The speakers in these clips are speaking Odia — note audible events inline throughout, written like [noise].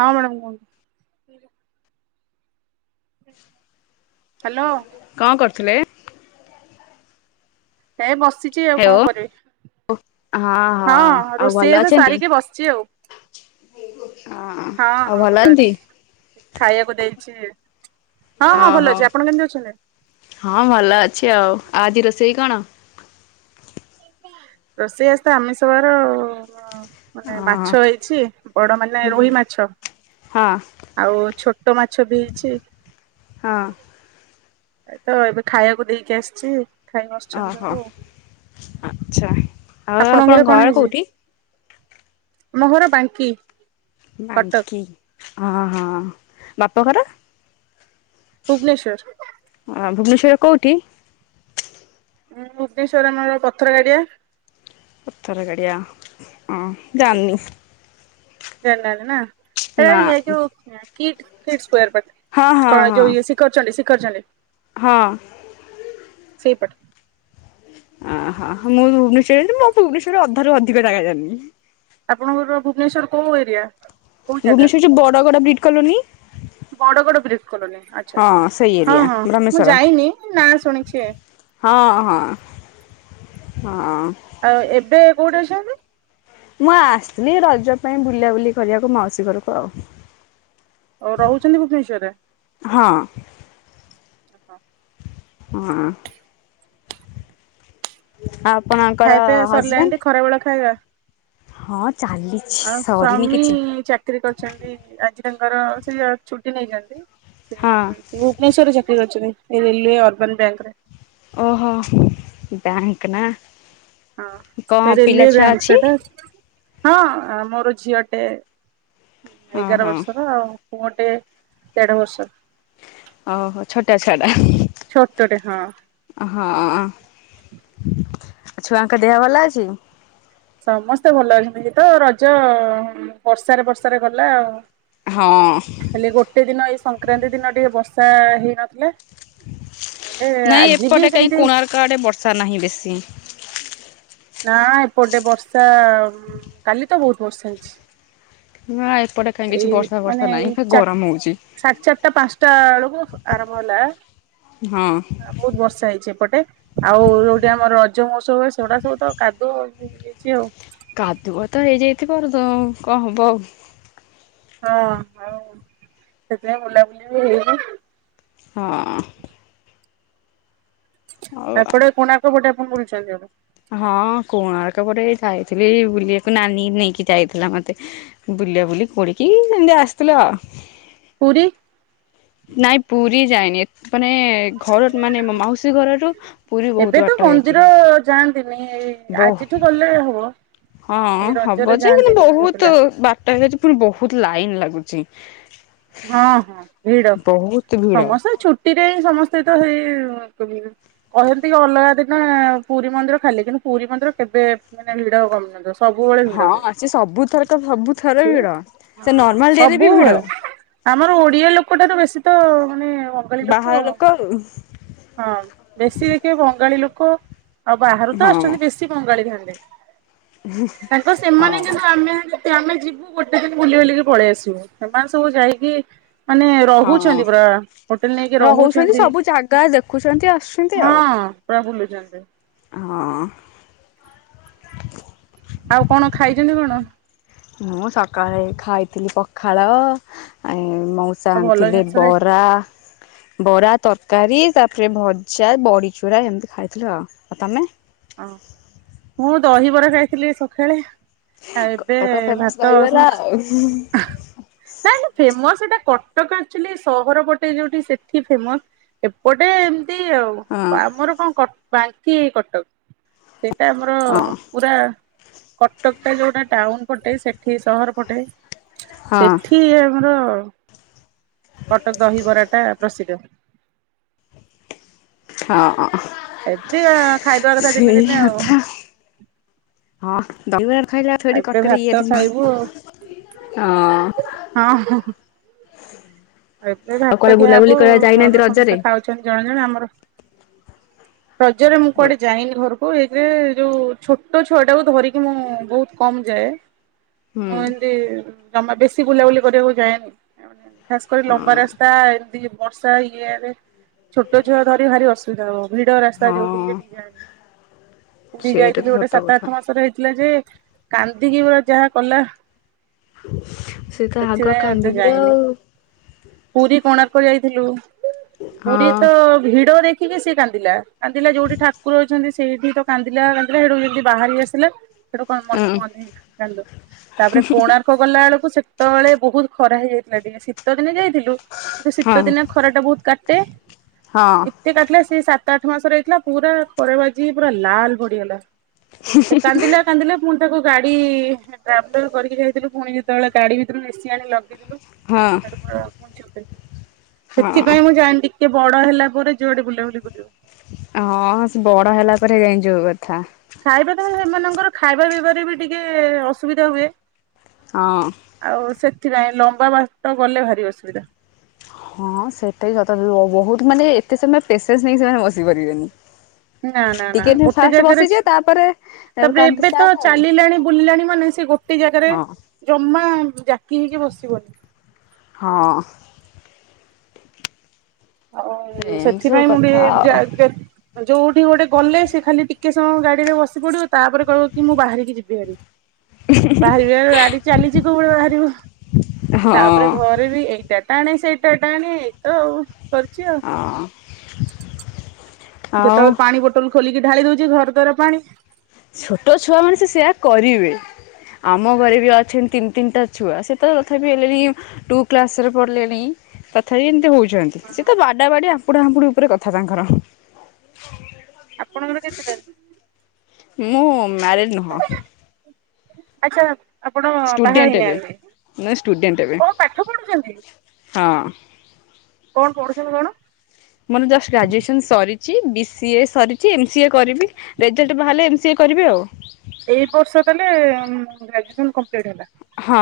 ହଁ ମାଡାମ୍ କୁହନ୍ତୁ। ହାଲୋ। କଣ କରଥିଲେ? ଏ ବସି ଚି ଆଉ ହେଓ କଣ କରିବି ହଁ ହଁ ଆଉ ଭଲ ରୋଷେଇ ବାସ ଅଛନ୍ତି? ସାରିକି ବସଚି ଆଉ। ହଁ ଆଉ ଭଲ ଅତି? ସେ ଖାଇବାକୁ ଦେଇଛି ହଁ ହଁ ଓହୋ। ଭଲ ଅଛି। ଆପଣ କେମତି ଅଛନ୍ତି? ହଁ ଭଲ ଅଛି ଆଉ ଆଉ ଆଜି ରୋଷେଇ କଣ? ରୋଷେଇ ଆଜି ତ ଆମିଷ ବାର ଅ ଅ ଅ ମାନେ ହଁ ମାଛ ହେଇଛି ବଡ଼ ମାନେ ରୋହି ମାଛ। ହଁ ଆଉ ଛୋଟ ମାଛ ବି ହେଇଛି। ହଁ। ଏ ତ ଏବେ ଖାଇବାକୁ ଦେଇକି ଆସଚି। ଖାଇ ବସଛନ୍ତି ଓହୋ ସବୁ। ଆଚ୍ଛା। ଆଉ ଆପଣଙ୍କ ଘରେ ଘର କଣ ହେଇଚି? କୋଉଠି? ଆମ ଘର ବାଙ୍କି। କଟକ ବାଙ୍କି ହଁ ହଁ ବାପଘର? ଭୁବନେଶ୍ୱର। ଅଁ ଭୁବନେଶ୍ୱର ର କୋଉଠି? ଉଁ ଭୁବନେଶ୍ଵର ଆମର ପଥର ଗାଡ଼ିଆ ପଥର ଗଡ଼ିଆ ଅଁ ଜାନନି। ଜାଣି ନାହାନ୍ତି ନା? ହେଟା ନା ହେଇ ଏଇ ଯୋଉ କିଟ୍ କିଟ ସ୍କୋୟାର୍ ପାଖେ। ହଁ ହଁ କଣ ଏ ହଁ। ଯୋଉ ଇଏ ଶିଖରଚଣ୍ଡି ଶିଖରଚଣ୍ଡି। ହଁ। ସେଇ ପଟ। ଅଁହ ମୁଁ ଭୁବନେଶରେ ରହୁଚି ମୁଁ ଭୁବନେଶ୍ୱରର ଅଧାରୁ ଅଧିକ ଜାଗା ଜାଣନି। ଆପଣଙ୍କର ଭୁବନେଶ୍ୱର କୋଉ ଏରିଆ? କୋଉ ଜାଗା Bhubaneswar Badagada Brit colony Badagada Brit colony ଆଚ୍ଛା ହଁ ସେଇ ଆଚ୍ଛା ଏରିଆ ହଁ ହଁ ମୁଁ ବ୍ରହ୍ମେଶ୍ଵର। ଯାଇନି ନାଁ ଶୁଣିଛି। ହଁ ହଁ ହଁ। ଆଉ ଏବେ କୋଉଠି ଅଛନ୍ତି? ମୁଁ ଆସଥିଲି ରଜ ପାଇଁ ବୁଲା ବୁଲି କରିବାକୁ ମାଉସୀ ଘରକୁ ଆଉ। ଓ ରହୁଛନ୍ତି ଭୁବନେଶ୍ୱର ରେ? ହଁ ହ ହଁ ଆପଣ ଆଙ୍କର ହଜବେଣ୍ଡ ଖରାବେଳ ଖାଇବା ହଁ ଚାଲି ଆଉ ସ୍ଵାମୀ ଚାକିରିୀ କରିଛନ୍ତି ଆଜି ତାଙ୍କର ସେ ଛୁଟି ନେଇଛନ୍ତି ହଁ ସେ ଭୁବନେଶ୍ୱରରେ ଚାକିରି କରିଛନ୍ତି ସେ ରେଲୱେ ଅର୍ବାନ୍ ବ୍ୟାଙ୍କରେ ଓହୋ ବ୍ୟାଙ୍କ ନା ହଁ କଣ ରେଲୱେ ପିଲା ଛୁଆ ବ୍ୟାଙ୍କ୍ ଅଛି? ସେଇଟା ହଁ ମୋର ଝିଅ ଟେ ହଁ ହଁ ଏଗାର ହଁ ବର୍ଷର ଆଉ ପୁଅଟେ ଦେଢ଼ ବର୍ଷର ଓହୋ ଛୋଟ ଛୁଆ ଟା ଛୋଟ ଟେ ହଁ ହଁ ଛୁଆଙ୍କ ଦେହ ଭଲ ଅଛି ସମସ୍ତେ ଭଲ ଅଛନ୍ତି ଏଇ ତ ରଜ ବର୍ଷାରେ ବର୍ଷାରେ ଗଲା ଆଉ ହଁ ଖାଲି ଗୋଟେ ଦିନ ଏଇ ସଂକ୍ରାନ୍ତି ଦିନ ଟିକେ ବର୍ଷା ହେଇନଥିଲା ନହେଲେ ଆଜି ବି ସେମିତି କୁଆଡ଼େ ବର୍ଷା ନାହିଁ ବେଶୀ ନା ଏପଟେ ବର୍ଷା କାଲି ତ ବହୁତ ବର୍ଷା ହେଇଛି ନା ଏପଟେ କାହିଁକି କିଛି ବର୍ଷା ଫର୍ଷା ନାହିଁ ଗରମ ହଉଛି ସାଢ଼େ ଚାରିଟା ପାଞ୍ଚଟା ବେଳକୁ ଆରମ୍ଭ ହେଲା ହଁ ବହୁତ ବର୍ଷା ହେଇଛି ଏପଟେ ଆଉ ଯୋଉଠି ଆମର ରଜ ମହତ୍ସବ ହୁଏ ସେଗୁଡା ସୁ ତ କାଦୁଅ ହେଇଯାଇଛି ଆଉ କାଦୁଅ ତ ହେଇଯାଇଥିବ ପାରୁ ତ କଣ ହବ ଆଉ ହଁ ଆଉ ସେଥିପାଇଁ ବୁଲାବୁଲି ବି ହେଇନି ହଁ ହଁ ଏପଟେ କଣାର୍କ ପଟେ ଆପଣ ବୁଲୁଛନ୍ତି ଏବେ ହଁ କଣାର୍କ ପଟେ ଯାଇଥିଲି ବୁଲିବାକୁ ନାନୀ ନେଇକି ଯାଇଥିଲା ମତେ ବୁଲା ବୁଲି କରିକି ସେମିତି ଆସିଥିଲୁ ଆଉ ପୁରୀ ନାଇଁ ପୁରୀ ଯାଇନି ମାନେ ଘର ମାନେ ମାଉସୀ ଘରରୁ ପୁରୀ ବହୁତ ଏବେ ତ ବାଟ ହେଇଯିବ ମନ୍ଦିର ଯାଆନ୍ତିନି ବହୁ ଆଜିଠୁ ଗଲେ ହବ ହଁ ଏଇ ରଜରେ ହବ ଯେ ହେଲେ ଯାଆନ୍ତିନି ଝିଅ ବହୁତ ପିଲା। ବାଟ ହେଇଯାଉଛି ପୁଣି ବହୁତ ଲାଇନ୍ ଲାଗୁଛି ହଁ ହଁ ଭିଡ ବହୁତ ଭିଡ ସମସ୍ତେ ଛୁଟିରେ ସମସ୍ତେ ତ ହେଇ କହନ୍ତି କି ଅଲଗା ଦିନ ପୁରୀ ମନ୍ଦିର ଖାଲି କିନ୍ତୁ ପୁରୀ ମନ୍ଦିର କେବେ ମାନେ ଭିଡ କମୁନି ଦ- ସବୁବେଳେ ଭିଡ ହୁଏ ହଁ ସେ ସବୁଥରକ ସବୁଥର ସେ ଭିଡ ସେ ହଁ ନର୍ମାଲ ଡେରେ ବି ଭିଡ। ସବୁବେଳେ ଆମର ଓଡିଆ ଲୋକଟାରୁ ବେଶୀ ତ ମାନେ ବଙ୍ଗାଳୀ ବାହାର ଆଉ। ଲୋକ ହଁ ବେଶୀ ଦେଖିବେ ବଙ୍ଗାଳୀ ଲୋକ ଆଉ ବାହାରୁ ତ ଆସୁଛନ୍ତି ବେଶୀ ଶି ବଙ୍ଗାଳୀ ଥାନ୍ତି ତାଙ୍କର ସେମାନେ ହଁ ଯେମନ୍ତି ଆମେ ଆମେ ଯିବୁ ଗୋଟେ ଦିନ ବୁଲି ବାଲିକି ପଳେଇ ଆସିବୁ ସେମାନେ ସବୁ ଯାଇକି ମାନେ ହଁ। ହଁ ରହୁଛନ୍ତି ପୁରା ହୋଟେଲ ନେଇକି ରହୁଛନ୍ତି ତ ଦେଖୁଛନ୍ତି ଆସ୍ ହଁ ପୁରା ବୁଲୁଛନ୍ତି। ହଁ ଆଉ କଣ ଖାଇଛନ୍ତି କଣ? ମୁଁ ସକାଳେ ଖାଇଥିଲି ପଖାଳ ଆଇଁ ମୋଉ ମା ଆଉ ଭଲ ଆଣିଥିଲେ ଜିନିଷ ଖାଇ ବରା ବରା ତରକାରୀ ତାପରେ ଭଜା ବଡ଼ିଚୁରା ଏମିତି ଖାଇଥିଲି ଆଉ। ଆଉ ତମେ? ଅ ମୁଁ ଦହିବରା ଖାଇଥିଲି ସକାଳେ। ଆଉ ଏବେ କଟକ ଫେମସ ଭାତ ଦହିବରା ସବୁ ଆଉ ଖା ତାହାଲେ ଫେମସ ସେଇଟା କଟକ ଆକ୍ଚୁଆଲି ସହର ପଟେ ଯୋଉଠି ସେଠି ଫେମସ୍। ଏପଟେ ଏମିତି ଆଉ ହଁ ଆମର କଣ କଟ ବାଙ୍କି କଟକ। ସେଟା ଆମର ହଁ ପୁରା କଟକ ଟା ଯୋଉଟା ଟାଉନ ପଟେ ସେଠି ସହର ପଟେ ହଁ। ସେଠି ଆମର କଟକ ଦହିବରାଟା ପ୍ରସିଦ୍ଧ। ହଁ ହଁ। ଏମିତି ଖାଇଦବା କଥା ଦିନେ ଦିନେ ଆଉ। କଥା ହଁ ତମେ ଖାଇଲେ ଆସିବ ଏଠି ଏବେ କଟକରେ ଭାତ ଇଏ ଖାଇବୁ ଥିବା। ହଁ ହଁ ଆଉ ଏବେ ଭାତ କୁଆଡେ ଖିଆ ହବ ବୁଲାବୁଲି କରିବା ଯାଇନାହାନ୍ତି ଘର ରଜରେ? ସମସ୍ତେ ଖାଉ ଛନ୍ତି ଜଣେ ଜଣେ ଆମର ରଜରେ ମୁଁ କୁଆଡେ ଯାଇନି ଘରୁକ ହଉ ଏବେ ଯୋଉ ଛୋଟ ଛୁଆ ଟାକୁ ଧରିକି ମୁଁ ବୋହୁତ କମ୍ ଯାଏ। ହୁଁ ମୁଁ ଏମିତି ଜମା ବେଶୀ ବୁଲାବୁଲି କରିବାକୁ ଯାଏନ ଖାସ୍ କରି ଲମ୍ବା ହଁ ରାସ୍ତା ଏମିତି ବର୍ଷା ଇଏ ରେସଛୋଟ ଛୁଆ ଧରି ଭାରି ଅସୁ ଧା ହେବ ଭିଡ଼ ରାସ୍ତା ଯୋଉଠି ହଁ ସେଠି କି ଯାଏନି। ପୁରି ସେଇଟା ତ ଯାଇଥିଲୁ ଗୋଟେ ସତ ସାତ କଥା। ଆଠ ମାସରେ ହେଇଥିଲା ଯେ କାନ୍ଦିକି ପୁରା ଯାହା କଲା। ସେ ତ ସେଥି ଆଗ ପାଇଁ ଏତେ କାନ୍ଦିବେ ଜାଏନି। ଆଉ। ପୁରୀ କୋଣାର୍କ ଯାଇଥିଲୁ। ପୁରୀ ତ ଭିଡ ଦେ ଖିକିି ସେ କାନ୍ଦିଲା କାନ୍ଦିଲା ଯୋଉଠି ଠାକୁର ଅଛନ୍ତି ସେଇଠି ତ କାନ୍ଦିଲା କାନ୍ଦିଲା ସେଠୁ ଯେମିତି ବାହାରି ଆସିଲା ସେଠୁ କଣ ହଁ ମନକୁ ମନେଇ ଚାଲିଲୁ। ତାପରେ କୋଣାର୍କ ର୍କ ଗଲା ବେଳକୁ ସେତେବେଳେ ବୋହୁତ ଖରା ହେଇଯାଇଥିଲା ଟିକେ ଶୀତ ଦିନ ଯାଇଥିଲୁ କିନ୍ତୁ ହଁ ଶୀତ ଦିନେ ଖରା ଟା ବୋହୁତ କାଟେ। ହଁ ଏତେ କାଟିଲା ସେ ସାତ ଆଠ ମାସରେ ହେଇଥିଲା ପୁରା ଖରା ବାଜିକି ପୁରା ଲାଲ ପଡିଗଲା। ସେ କାନ୍ଦିଲ କାନ୍ଦିଲ ମୁଁ ତାକୁ ଗାଡି ଟ୍ରାଭେଲର କରିକି ଯାଇଥିଲୁ ପୁଣି ଯେତେବେଳେ ଗାଡି ଭିତରୁକୁ ଏହି ଆଣି ଲଗେଇଦେଲୁ ହଁ। ସେଠୁ ପୁରା ପୁଣି ଚୁପ୍ ହଁ। ସେଥିପାଇଁ ମୁଁ ଯାଏନି। କେ ବଡ ହେଲା ପରେ ଯୋଆଡେ ବୁଲାବୁଲି କରିବ। ହଁ ସେ ବଡ ହେଲା ପରେ ଜାଇଁକି ଯୋଉ କଥା। ଖାଇବା ତ ହେଲେ ସେମାନଙ୍କର ଖାଇବା ପିବାରେ ବି ଟିକେ ଅସୁବିଧା ହୁଏ। ହଁ। ଆଉ ସେଥିପାଇଁ ଲମ୍ବା ବାଟ ଗଲେ ଭାରି ଅସୁବିଧା। ହଁ ସେଟା ବି ସତ ବୋହୁତ ମାନେ ଏତେ ସମୟ ପେସେନ୍ସ ନେଇକି ସେମାନେ ବସିପାରିବେନି। ନା ନା ନା ଗୋଟେ ଜାଗାରେ ବସିଯିବେ ତାପରେ ତା ପରେ କାନ୍ଦ ଏବେ ତ ଷ୍ଟାର୍ଟ ଆଉ ଚାଲିଲାଣି ବୁଲିଲାଣି ମାନେ ସେ ଗୋଟ ଟେ ଜାଗାରେ ହଁ ଜମା ଜାକି ହେଇକି ବସିବନି। ହଁ। ହଉ, ଏମିତି ସବୁ ସେଥିପାଇଁ ମୁଁ କଥା ଟିକେ ଯା ଆଉ ଯେତ୍ ଯୋଉଠି ଗୋଟେ ଗଲେ ସେ ଖାଲି ଟିକେ ସମୟ ଗାଡି ରେ ବସି ପଡିବ। ତା'ପରେ କହିବ କି, ମୁଁ ବାହାରିକି ଯିବି ହାରି। [inaudible] ବାହାରିବେ ଗାଡି ଚାଲିଚି କୋଉ [unintelligible] ବାହାରିବ। ତା'ପରେ ହଁ ଘରେ ଏ ବେ ବି ଏଇଟା ଟାଣେ, ସେଇଟା ଟାଣେ, ଏଇ ତ ଆଉ, କରୁଚି ଆଉ। ହଁ। ଆଉ କେତେବେଳେ ପାଣି ବୋଟଲ୍ ଖୋଲିକି ଢାଳି ଦଉଛି! ଘର ଦ୍ୱାର ପାଣି। ଛୋଟ ଛୁଆମାନେ, ସେ ସେୟା କରିବେ। ଆମ ଘରେ ବି ଅଛନ୍ତି ତିନି ତିନିଟା ଛୁଆ, ସେ ତ ତଥାପି ହେଲେଣି ଟୁ କ୍ଲାସ୍ ରେ ପଢ଼ିଲେଣି ତଥାପି ଏମିତି ହଉଚନ୍। ସେ ହଁ। ତ ବାଡା ବାଡି ଆମ୍ପୁଡା ହାମ୍ପୁଡି ଉପରେ କଥା ତାଙ୍କର। ଆପଣଙ୍କର କେତେଟାରେ? ମୁଁ ମ୍ୟାରେଡ୍ ନୁହଁ। ଆଛା। ଆପଣ ବାହା ଷ୍ଟୁଡେଣ୍ଟ ଏବେ। ହେଇନହାଁନ୍ତି, ମୁଁ ଷ୍ଟୁଡେଣ୍ଟ ଏବେ କଣ ପାଠ ପଢୁଛନ୍ତି? ହଁ। କଣ ପଢୁଛନ୍ତି କଣ? ମୋର ଜଷ୍ଟ ଗ୍ରାଜୁଏସନ୍ ସରିଚି। ବି ସିଏ ସରିଚି। ଏମ୍ ସିଏ କରିବି। ରେଜେଲ୍ଟ ବାହାଲେ, ଏମ୍ ସିଏ କରିବି ଆଉ। ଏଇ ବର୍ଷ ତାହେଲେ-ଏ-ଏମ୍ ଗ୍ରାଜୁଏସନ୍ କମ୍ ହଁ,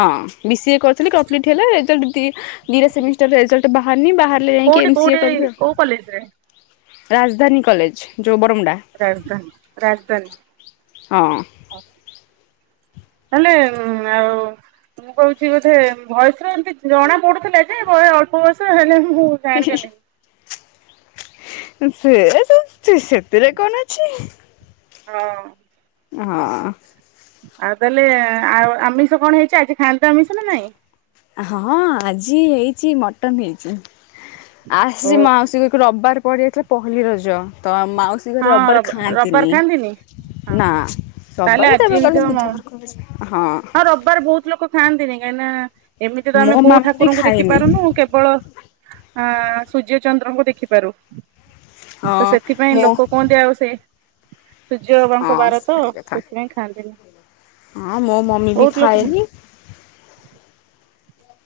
ବି ସିଏ କରିଥିଲି କମ୍ପ୍ଲିଟ୍ ହେଲା, ରେଜଲ୍ଟ ଦି ଦିଇଟା ସେମିଷ୍ଟର ରେଜଲ୍ଟ ବାହାରନି। ବାହାରଲେ ଯାଇଁକି କୋଉଠି ଏମ୍ ସି କୋଉଠି ଏ କରିବି। ଆଉ କୋଉ କଲେଜ୍ ରେ? ରାଜଧାନୀ କଲେଜ୍ ଯୋଉ ବରମୁଣ୍ଡା! ରାଜଧାନୀ ରାଜଦାନୀ ହଁ [inaudible] ହେଲେ ଉମ୍ ଆଉ ମୁଁ କହୁଛି ବୋଧେ, ଭଏସ୍ ରେ ଏମିତି ଜଣା ପଡୁଥିଲା ଯେ, ବୟେ ଅଳ୍ପ ବୟସ ହେଲେ, ମୁଁ ଜାଣିପାରିଲିନି। [unintelligible] ସେ-ସେ-ସେଥିରେ କଣ ଅଛି? ହଁ। ହଁ। ଆଉ ତାହେଲେ ଆଉ ଆମିଷ କଣ ହେଇଛି! ଆଜି ଖାଆନ୍ତିତ ଆମିଷ ନା ନାଇଁ? ହଁ, ଆଜି ହେଇଚି ମଟନ୍ ହେଇଚି। ଓ ଆସିଚି ମାଉସୀ ଘରକୁ ରବ୍ ବାର ପଡି ଯାଇଥିଲା ପହଲି ରଜ, ତ ମାଉସୀ [unintelligible] ଘରେ ହଁ ରବ୍ ବାର ରବିବାର ଖାଆନ୍ତିନି। ହଁ ହଁ ନାଁ ରବ୍ ତାହେଲେ ବାରେ ତା'ପରେ କଲେ ବୁଧବାର [inaudible] ହଁ। ରବ୍ ବାର ବହୁତ ଲୋକ ଖାଆନ୍ତିନି, କାହିଁନା ଏମିତି ତ ମୋ ଆମେ କୋଉ ମାମା ବି ଠାକୁରଙ୍କୁ ଦେଖି ଖାଏନି ପାରୁନୁ, କେବଳ ଆଁ ସୂର୍ଯ୍ୟ, ଚନ୍ଦ୍ରଙ୍କୁ ଦେଖିପାରୁ। ତ ହଁ ସେଥିପାଇଁ ମୋ ଲୋକ କହନ୍ତି, ଆଉ ସେ ସୂର୍ଯ୍ୟ ବାବାଙ୍କ ହଁ ବାର ତ, ସେଇ କଥା। ସେଥିପାଇଁ ଖାଆନ୍ତିନି। ହଁ, ମୋ ମମି ବି ବହୁତ ଲୋକ ଖାଆନ୍ତି ଖାଏନି।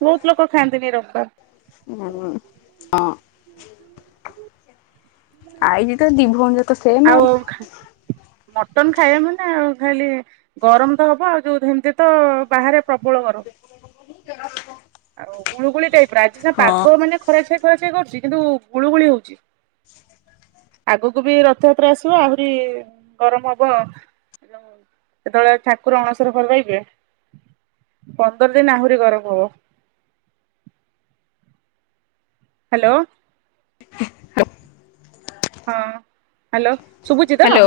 ବହୁତ ଲୋକ ଖାଆନ୍ତିନି ରବ୍ ବାର୍। ଉଁ, ହଁ। [inaudible] ଆଇଜି ତ ଦି ଭଉଣୀ ଯାକ୍ ଆଉ ଖା, ମଟନ୍ ଖାଇବେ ମାନେ ଆଉ ଖାଲି ଗରମ ତ ହବ ଆଉ ଯୋଉ ସେମିତି ତ ବାହାରେ ପ୍ରବଳ ଗରମ। [unintelligible] ଆଉ ଗୁଳୁଗୁଳି ଟାଇପର ଆଜି ସିନା ହଁ ପାଗ ମାନେ ଖରାଛାଇ ଖରାଛାଇ କରୁଛି କିନ୍ତୁ ଗୁଳୁଗୁଳି ହଉଛି। ଆଗକୁ ବି ରଥଯାତ୍ରା ଆସିବ ଆହୁରି ଗରମ ହବ। ଯେତେବେଳେ ଠାକୁର ଅଣସର ଘରେ ରହିବେ ପନ୍ଦର ଦିନ ଆହୁରି ଗରମ ହବ। ହ୍ୟାଲୋ। ହଁ ହ୍ୟାଲୋ। ଶୁଭୁଚିତ ହ୍ୟାଲୋ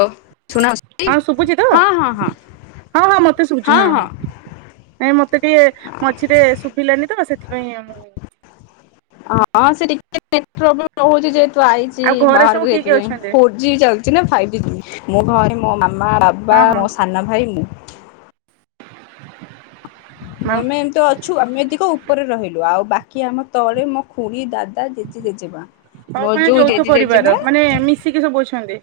ଶୁଣାଯାଉଛି? ଶୁଭୁଚିତ? ହଁ ହଁ ହଁ ହଁ ହଁ ମତେ ଶୁଭୁଛି ହଁ ହଁ। ନାଇଁ ମତେ ଟିକେ ମଝିରେ ଶୁଭିଲାନି ତ ସେଥିପାଇଁ ମୁଁ ହଁ ସେ ଟିକେ ନେଟ ପ୍ରୋବ୍ଲେମ ରହୁଛି ଯେହେତୁ ଆଇଚି ଆଉ ଘରେ ସବୁ ବାହାରକୁ କିଏ କିଏ ସେଥିପାଇଁ ଅଛନ୍ତି? [unintelligible] ଜି ଯାଉଚି ନା ଫାଇଭ ଜି ମୋ ଘରେ ମୋ ମାମା ବାବା ହଁ ହଁ ମୋ ସାନ ଭାଇ ମୁଁ। ମା ଆମେ ଏମିତି ଅଛୁ ଆମେ ଏତିକ ଉପରେ ରହିଲୁ ଆଉ ବାକି ଆମ ତଳେ ମୋ ଖୁଡ଼ି ଦାଦା ତା ଜେଜି ଜେଜେମା ହଉ ମୋର ମାନେ ଯୋଉ ଯୌଥ ଜେଜେ ପରିବାର ଜେଜେମା ମାନେ ମିଶିକି ସବୁ ଅଛନ୍ତି।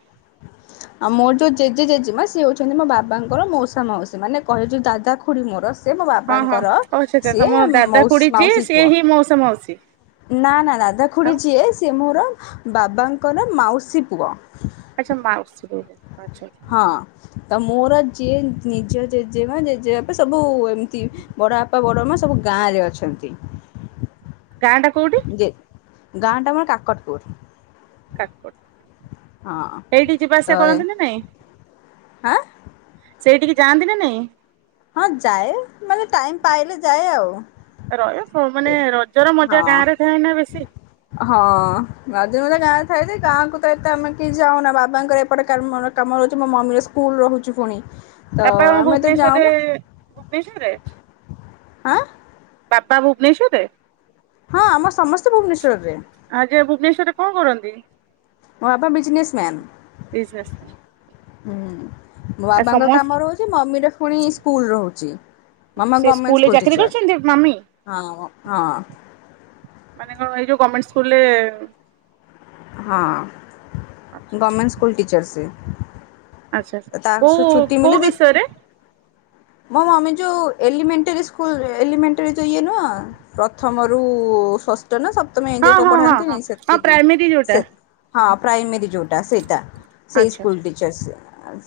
ଆଉ ମୋର ଯୋଉ ଜେଜେ ଜେଜେମା ସିଏ ହଉଛନ୍ତି ମୋ ବାବାଙ୍କର ମଉସା ମାଉସୀ ମାନେ କହେ ଯେ ଦାଦା ଖୁଡି ମୋର ସେ ମୋ ହଁ ହଁ ବାବାଙ୍କର ଓ ଆଚ୍ଛା ଆଚ୍ଛା ତମ ସିଏ ଦାଦା ମଉ ଖୁଡି ଯିଏ ମାଉସୀ ସିଏ ପୁଅ। ହିଁ ମଉସା ମାଉସୀ ନା ନା ଦାଦା ଖୁଡ଼ି ଆଉ ଯିଏ ସିଏ ମୋର ବାବାଙ୍କର ମାଉସୀ ପୁଅ। ଅଚ୍ଛା ମାଉସୀର ପୁଅ ଆଚ୍ଛା। ହଁ ତ ମୋର ଯିଏ ନିଜ ଜେଜେମା ଜେଜେବାପା ସବୁ ଏମତି ବଡବାପା ବଡମା ସବୁ ଗାଁରେ ଅଛନ୍ତି। ଗାଁ ଟା କୋଉଠି ଯେ ଗାଁଟା ଆମର କାକଟପୁର। ହଁ କାକଟପୁର ଏଇଠି ଯିବା ଆସିବା କରନ୍ତି ନା ନାଇଁ? ଆଁ? ସେଇଠିକି ଯାଆନ୍ତି ନା ନାଇଁ? ହଁ ଯାଏ ମାନେ ଟାଇମ ପାଇଲେ ଯାଏ ଆଉ। ରହିବ ଏ ମାନେ ରଜର ମଜା ହଁ। ଗାଁରେ ଥାଏ ନା ବେଶୀ। ହଁ ରଜର ମଜା ଗାଁରେ ଥାଏ ଯେ ଗାଁକୁ ତ ଏତେ ଆମେ କିଏ ଯାଉନା ବାବାଙ୍କର ଏପଟେ କାମ କାମ ରହୁଛି ମୋ ମମିର ସ୍କୁଲ ରହୁଛି ପୁଣି। ତ ଆପଣ କଣ ଆମେ ଏତେ ଭୁବନେଶ୍ଵରରେ ଯାଉନା ଭୁବନେଶ୍ୱରରେ? ଆଁ? ବାପା ଭୁବନେଶ୍ୱରରେ? ହଁ ଆମ ସମସ୍ତେ ଭୁବନେଶ୍ୱରରେ। ଆ ଯେ ଭୁବନେଶ୍ଵରରେ କଣ କରନ୍ତି? ମୋ ବା ବିଜନେସ ବିଜନେସମ୍ୟାନ। ପାଇଁ ହୁଁ। ମୋ ଆଉ ବାଵାଙ୍କ ସମସ୍ତ କାମ ରହୁଛି ମମିର ଫୁଣି ସ୍କୁଲ ରହୁଛି। ମାମା ସେ ଗର୍ମେଣ୍ଟ ସ୍କୁଲରେ ସ୍କୁଲ ଚାକିରି କରିଛନ୍ତି ମାମି ଟିଚର। ହଁ, ହଁ। ମାନେ କଣ ଏଇ ଯୋଉ ଗମେର୍ଣ୍ଟ ସ୍କୁଲରେ ହଁ ଆଚ୍ଛା ଗମେର୍ଣ୍ଟ ସ୍କୁଲ ଟିଚର୍ ସେ। ଆଚ୍ଛା ତାର କୋଉ ସେ ଛୁଟି କୋଉ ମିିଲେ ସେ - ବିଷୟରେ ମୋ ମମି ଯୋଉ ଏଲିମେଣ୍ଟାରୀ ସ୍କୁଲରେ ଏଲିମେଣ୍ଟାରୀ ଯୋଉ ଇଏ ନୁହଁ ପ୍ରଥମରୁ ଷଷ୍ ଷଷ୍ଠ ସପ୍ତମ ହଁ ଏମତି କଣ ହଁ ହଁ ପଢାନ୍ତିନି ହଁ ହଁ ସେତିକି ପ୍ରାଇମେରୀ ଯୋଉଟା ସେ ହଁ ପ୍ରାଇମେରୀ। ଯୋଉଟା ସେଇଟା ସେଇ ଆଚ୍ଛା ସ୍କୁଲ ଆଚ୍ଛା ଟିଚର ସିଏ।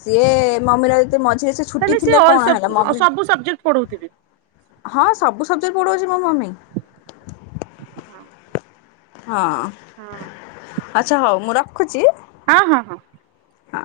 ସିଏ ମମିର ଯଦି ମଝିରେ ଛୁଟି ଥିଲେ କଣ ହେ ଆଉ ସବୁ ସବଜେକ୍ଟ ପଢଉଥିବି। ହଁ ସବୁ ସବଜେକ୍ଟ ପଢ଼ଉଛି ମୋ ମମୀ। ହଁ ହଁ ଆଚ୍ଛା ହଉ ମୁଁ ରଖୁଛି। ହଁ- ହଁ- ହଁ। ହଁ।